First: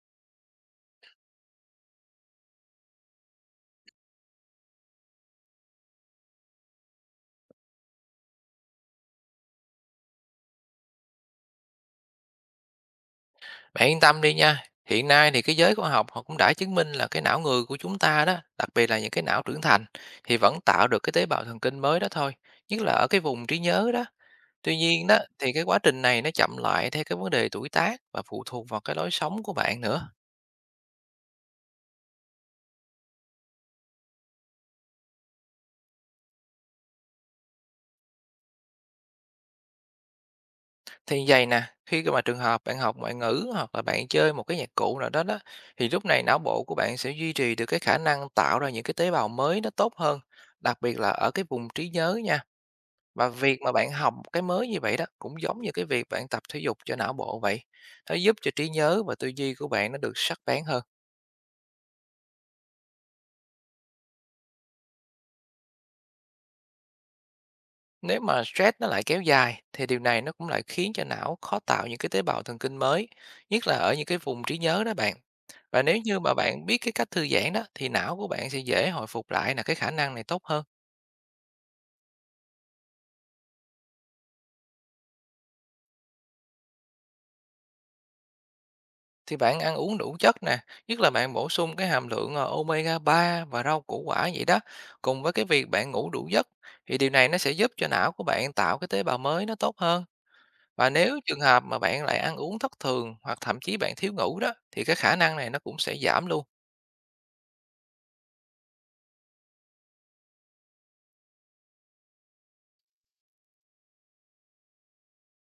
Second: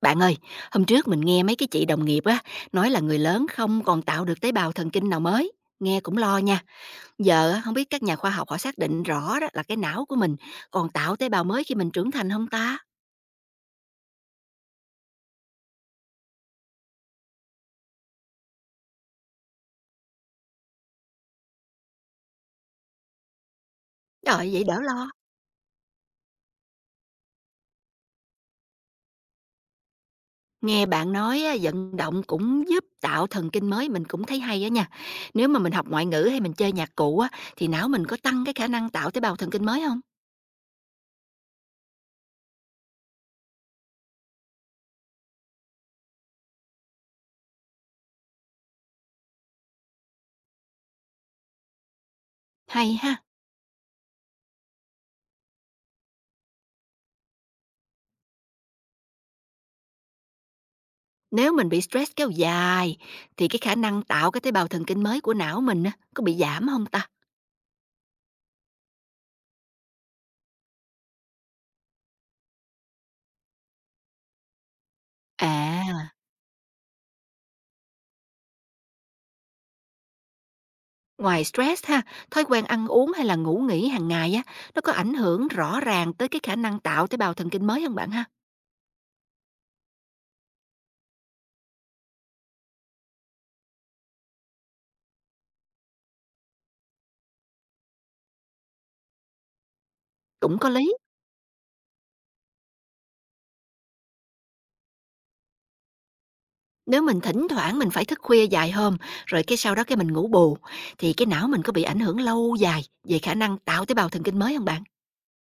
Bạn ơi, hôm trước mình nghe mấy cái chị đồng nghiệp á, nói là người lớn không còn tạo được tế bào thần kinh nào mới. Nghe cũng lo nha. Giờ á, không biết các nhà khoa học họ xác định rõ đó là cái não của mình còn tạo tế bào mới khi mình trưởng thành không ta? Bạn yên tâm đi nha, hiện nay thì cái giới khoa học họ cũng đã chứng minh là cái não người của chúng ta đó, đặc biệt là những cái não trưởng thành thì vẫn tạo được cái tế bào thần kinh mới đó thôi, nhất là ở cái vùng trí nhớ đó. Trời vậy Tuy đỡ nhiên lo. đó thì cái quá trình này nó chậm lại theo cái vấn đề tuổi tác và phụ thuộc vào cái lối sống của bạn nữa. Nghe bạn nói á, vận động cũng giúp tạo thần kinh mới mình cũng thấy hay á nha. Nếu mà mình học ngoại ngữ hay mình chơi nhạc cụ á, thì não mình có tăng cái khả năng tạo tế bào thần kinh mới không? Thì vậy nè, khi mà trường hợp bạn học ngoại ngữ hoặc là bạn chơi một cái nhạc cụ nào đó đó thì lúc này não bộ của bạn sẽ duy trì được cái khả năng tạo ra những cái tế bào mới nó tốt hơn, đặc biệt là ở cái vùng trí nhớ nha. Hay ha. Và việc mà bạn học một cái mới như vậy đó, cũng giống như cái việc bạn tập thể dục cho não bộ vậy. Nó giúp cho trí nhớ và tư duy của bạn nó được sắc bén hơn. Nếu mình bị stress kéo dài thì cái khả năng tạo cái tế bào thần kinh mới của não mình á, có bị giảm không ta? Nếu mà stress nó lại kéo dài thì điều này nó cũng lại khiến cho não khó tạo những cái tế bào thần kinh mới, nhất là ở những cái vùng trí nhớ đó bạn. Và nếu À, như mà bạn biết cái cách thư giãn đó thì não của bạn sẽ dễ hồi phục lại là cái khả năng này tốt hơn. ngoài stress ha, thói quen ăn uống hay là ngủ nghỉ hàng ngày á, nó có ảnh hưởng rõ ràng tới cái khả năng tạo tế bào thần kinh mới không bạn ha? Thì bạn ăn uống đủ chất nè, nhất là bạn bổ sung cái hàm lượng omega 3 và rau củ quả vậy đó, cùng với cái việc bạn ngủ đủ giấc thì điều này nó sẽ giúp cho não của bạn tạo cái tế bào mới nó tốt hơn. Cũng có Và lý, nếu trường hợp mà bạn lại ăn uống thất thường hoặc thậm chí bạn thiếu ngủ đó thì cái khả năng này nó cũng sẽ giảm luôn. nếu mình thỉnh thoảng mình phải thức khuya dài hôm, rồi cái sau đó cái mình ngủ bù, thì cái não mình có bị ảnh hưởng lâu dài về khả năng tạo tế bào thần kinh mới không bạn?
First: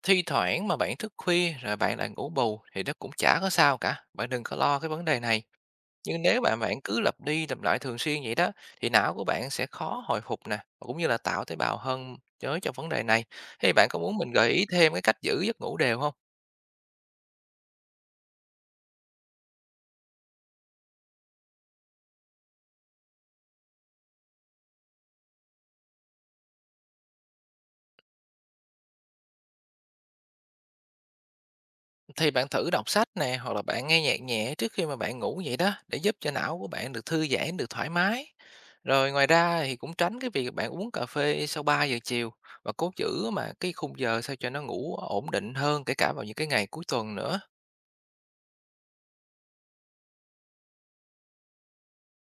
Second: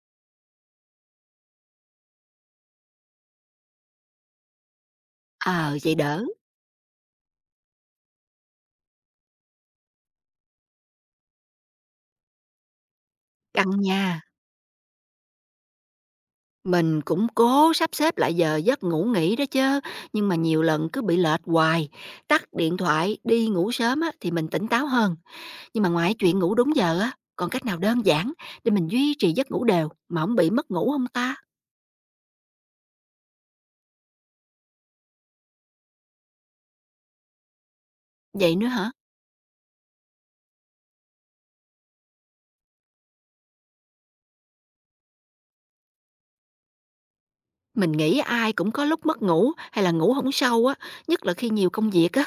Thi thoảng mà bạn thức khuya rồi bạn lại ngủ bù thì nó cũng chả có sao cả, bạn đừng có lo cái vấn đề này. Ờ, vậy Nhưng đỡ, nếu bạn bạn cứ lặp đi lặp lại thường xuyên vậy đó thì não của bạn sẽ khó hồi phục nè và cũng như là tạo tế bào hơn chới cho vấn đề này. Thế thì căng bạn có nha. muốn mình gợi ý thêm cái cách giữ giấc ngủ đều không? Mình cũng cố sắp xếp lại giờ giấc ngủ nghỉ đó chứ, nhưng mà nhiều lần cứ bị lệch hoài. Tắt điện thoại, đi ngủ sớm á, thì mình tỉnh táo hơn. Nhưng mà ngoài chuyện ngủ đúng giờ á, còn cách nào đơn giản để mình duy trì giấc ngủ đều mà không bị mất ngủ không ta? Thì bạn thử đọc sách nè hoặc là bạn nghe nhạc nhẹ trước khi mà bạn ngủ vậy đó để giúp cho não của bạn được thư giãn, được thoải mái. Vậy nữa hả? Rồi ngoài ra thì cũng tránh cái việc bạn uống cà phê sau 3 giờ chiều và cố giữ mà cái khung giờ sao cho nó ngủ ổn định hơn, kể cả vào những cái ngày cuối tuần nữa. Mình nghĩ ai cũng có lúc mất ngủ hay là ngủ không sâu á, nhất là khi nhiều công việc á.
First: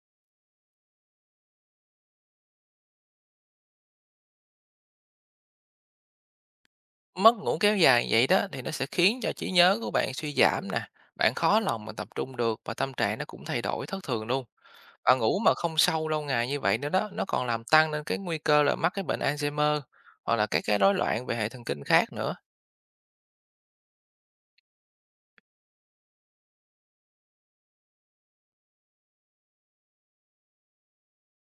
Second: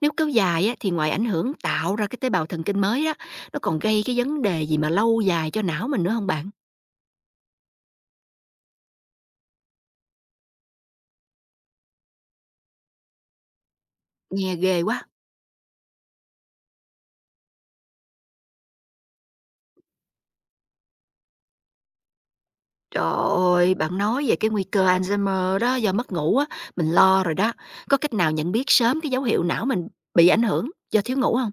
Nếu kéo dài á, thì ngoài ảnh hưởng tạo ra cái tế bào thần kinh mới á, nó còn gây cái vấn đề gì mà lâu dài cho não mình nữa không bạn? Mất ngủ kéo dài vậy đó thì nó sẽ khiến cho trí nhớ của bạn suy giảm nè, bạn khó lòng mà tập trung được và tâm trạng nó cũng thay đổi thất thường luôn. Nghe ghê quá. Và ngủ mà không sâu lâu ngày như vậy nữa đó, nó còn làm tăng lên cái nguy cơ là mắc cái bệnh Alzheimer hoặc là các cái rối loạn về hệ thần kinh khác nữa. Trời ơi, bạn nói về cái nguy cơ Alzheimer đó do mất ngủ á, mình lo rồi đó. Có cách nào nhận biết sớm cái dấu hiệu não mình bị ảnh hưởng do thiếu ngủ không?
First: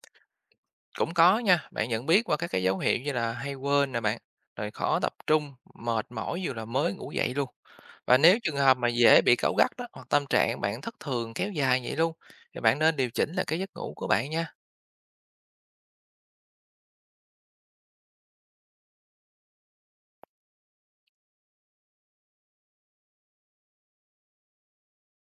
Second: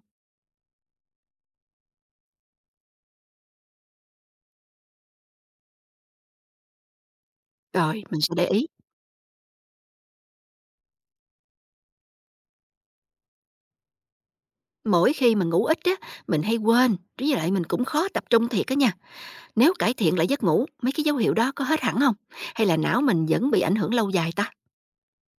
Cũng có nha, bạn nhận biết qua các cái dấu hiệu như là hay quên nè bạn, rồi khó tập trung, mệt mỏi dù là mới ngủ dậy luôn. Rồi, Và mình sẽ nếu để trường ý. hợp mà dễ bị cáu gắt đó hoặc tâm trạng bạn thất thường kéo dài vậy luôn thì bạn nên điều chỉnh là cái giấc ngủ của bạn nha. Mỗi khi mà ngủ ít á, mình hay quên, với lại mình cũng khó tập trung thiệt á nha. Nếu cải thiện lại giấc ngủ, mấy cái dấu hiệu đó có hết hẳn không? Hay là não mình vẫn bị ảnh hưởng lâu dài ta?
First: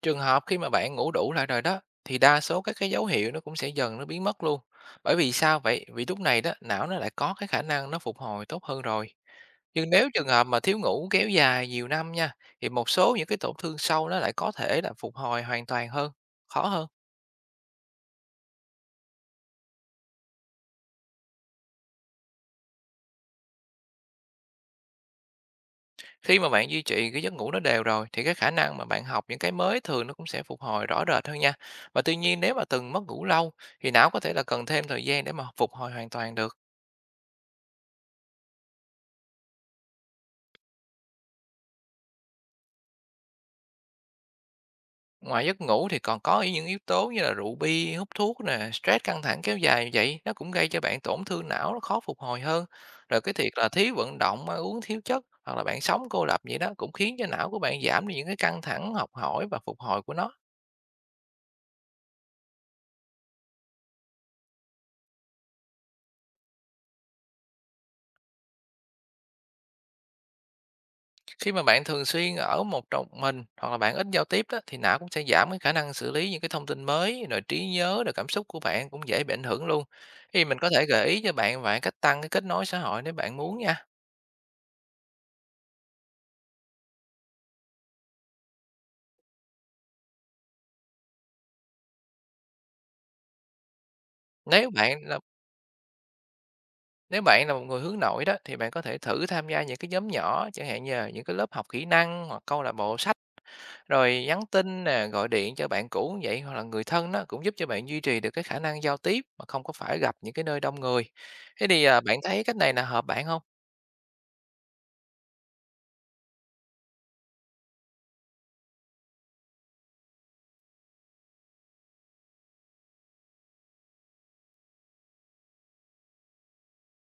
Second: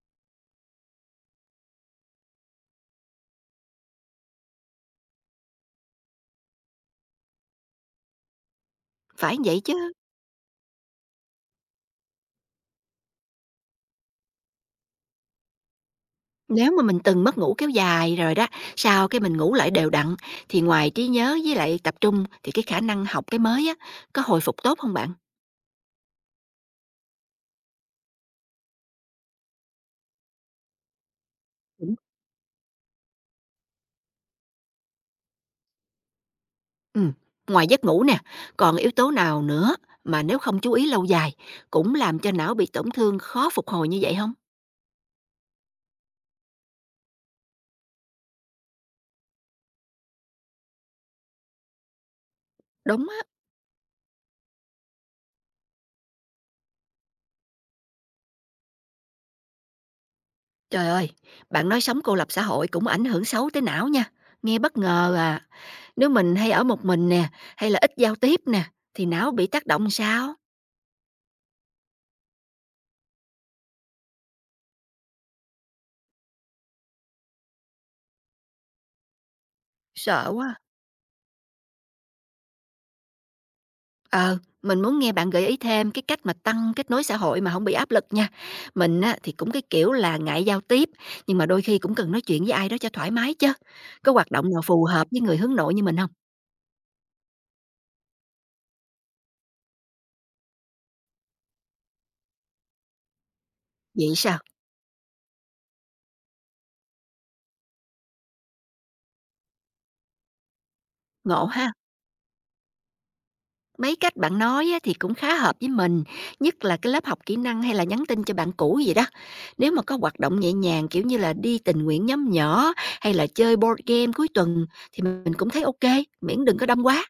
Trường hợp khi mà bạn ngủ đủ lại rồi đó thì đa số các cái dấu hiệu nó cũng sẽ dần nó biến mất luôn. Bởi vì sao vậy? Vì lúc này đó não nó lại có cái khả năng nó phục hồi tốt hơn rồi. Phải vậy Nhưng chứ. nếu trường hợp mà thiếu ngủ kéo dài nhiều năm nha thì một số những cái tổn thương sâu nó lại có thể là phục hồi hoàn toàn hơn, khó Nếu mà hơn. mình từng mất ngủ kéo dài rồi đó, sau cái mình ngủ lại đều đặn thì ngoài trí nhớ với lại tập trung thì cái khả năng học cái mới á, có hồi phục tốt không bạn? Khi mà bạn duy trì cái giấc ngủ nó đều rồi thì cái khả năng mà bạn học những cái mới thường nó cũng sẽ phục hồi rõ rệt hơn nha. Và tuy nhiên nếu mà từng mất ngủ lâu thì não có thể là cần thêm thời gian để mà phục hồi hoàn toàn được. Ừm, ngoài giấc ngủ nè, còn yếu tố nào nữa mà nếu không chú ý lâu dài cũng làm cho não bị tổn thương khó phục hồi như vậy không? Ngoài giấc ngủ thì còn có những yếu tố như là rượu bia, hút thuốc nè, stress căng thẳng kéo dài như vậy, nó cũng gây cho bạn tổn thương não nó khó phục hồi hơn. Đúng á. Rồi cái thiệt là thiếu vận động, ăn uống thiếu chất hoặc là bạn sống cô lập vậy đó cũng khiến cho não của bạn giảm đi những cái căng thẳng học hỏi và phục hồi của nó. Trời ơi, bạn nói sống cô lập xã hội cũng ảnh hưởng xấu tới não nha. Nghe bất ngờ à, nếu mình hay ở một mình nè, hay là ít giao tiếp nè, thì não bị tác động sao? Khi mà bạn thường xuyên ở một trong mình hoặc là bạn ít giao tiếp đó thì não cũng sẽ giảm cái khả năng xử lý những cái thông tin mới, rồi trí nhớ, rồi cảm xúc của bạn cũng dễ bị ảnh hưởng luôn. Sợ Thì quá à. mình có thể gợi ý cho bạn vài cách tăng cái kết nối xã hội nếu bạn muốn nha. Ờ, mình muốn nghe bạn gợi ý thêm cái cách mà tăng kết nối xã hội mà không bị áp lực nha. Mình á, thì cũng cái kiểu là ngại giao tiếp, nhưng mà đôi khi cũng cần nói chuyện với ai đó cho thoải mái chứ. Có hoạt động nào Nếu phù bạn hợp với người hướng nội như mình không? Nếu bạn là một người hướng nội đó thì bạn có thể thử tham gia những cái nhóm nhỏ, chẳng hạn như là những cái lớp học kỹ năng hoặc câu lạc bộ sách, Vậy rồi sao? nhắn tin nè, gọi điện cho bạn cũ cũng vậy hoặc là người thân đó cũng giúp cho bạn duy trì được cái khả năng giao tiếp mà không có phải gặp những cái nơi đông người. Ngộ Thế ha! thì à, bạn thấy cách này là hợp bạn không? Mấy cách bạn nói á, thì cũng khá hợp với mình, nhất là cái lớp học kỹ năng hay là nhắn tin cho bạn cũ gì đó. Nếu mà có hoạt động nhẹ nhàng, kiểu như là đi tình nguyện nhóm nhỏ hay là chơi board game cuối tuần thì mình cũng thấy ok miễn đừng có đông quá.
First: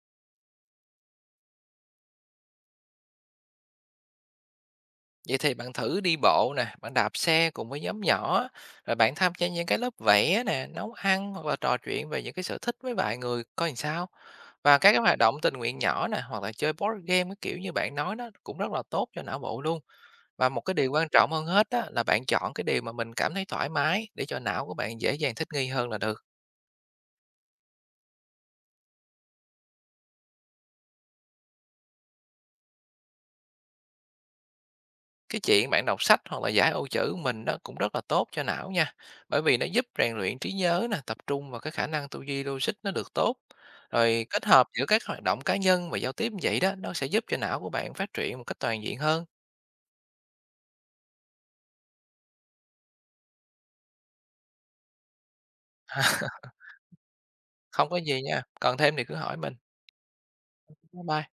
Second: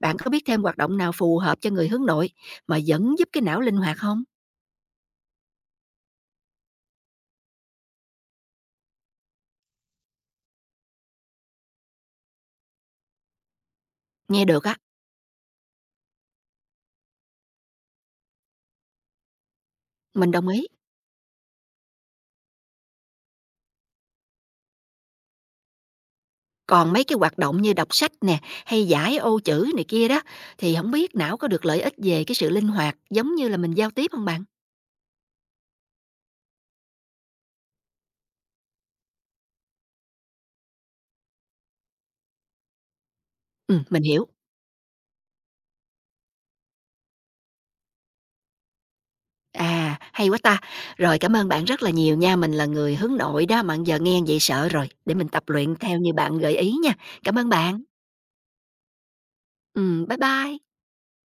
Bạn có biết thêm hoạt động nào phù hợp cho người hướng nội mà vẫn giúp cái não linh hoạt không? Vậy thì bạn thử đi bộ nè, bạn đạp xe cùng với nhóm nhỏ á, rồi bạn tham gia những cái lớp vẽ nè, nấu ăn hoặc là trò chuyện về những cái sở thích với vài người coi làm sao. Nghe được á, Và các cái hoạt động tình nguyện nhỏ nè, hoặc là chơi board game cái kiểu như bạn nói đó cũng rất là tốt cho não bộ luôn. mình đồng Và một ý. cái điều quan trọng hơn hết đó là bạn chọn cái điều mà mình cảm thấy thoải mái để cho não của bạn dễ dàng thích nghi hơn là được. Còn mấy cái hoạt động như đọc sách nè, hay giải ô chữ này kia đó, thì không biết não có được lợi ích về cái sự linh hoạt giống như là mình giao tiếp không bạn? Cái chuyện bạn đọc sách hoặc là giải ô chữ của mình nó cũng rất là tốt cho não nha, bởi vì nó giúp rèn luyện trí nhớ nè, tập trung và cái khả năng tư duy logic nó được tốt. Mình hiểu. Rồi kết hợp giữa các hoạt động cá nhân và giao tiếp như vậy đó, nó sẽ giúp cho não của bạn phát triển một cách toàn diện hơn. À, hay quá ta. Rồi, cảm ơn bạn rất là nhiều nha, mình là người hướng nội đó, mà giờ nghe vậy sợ rồi, để mình tập luyện theo như bạn gợi ý nha. Cảm ơn bạn. Không có gì nha, cần thêm thì cứ hỏi mình. Bye bye. Bye bye.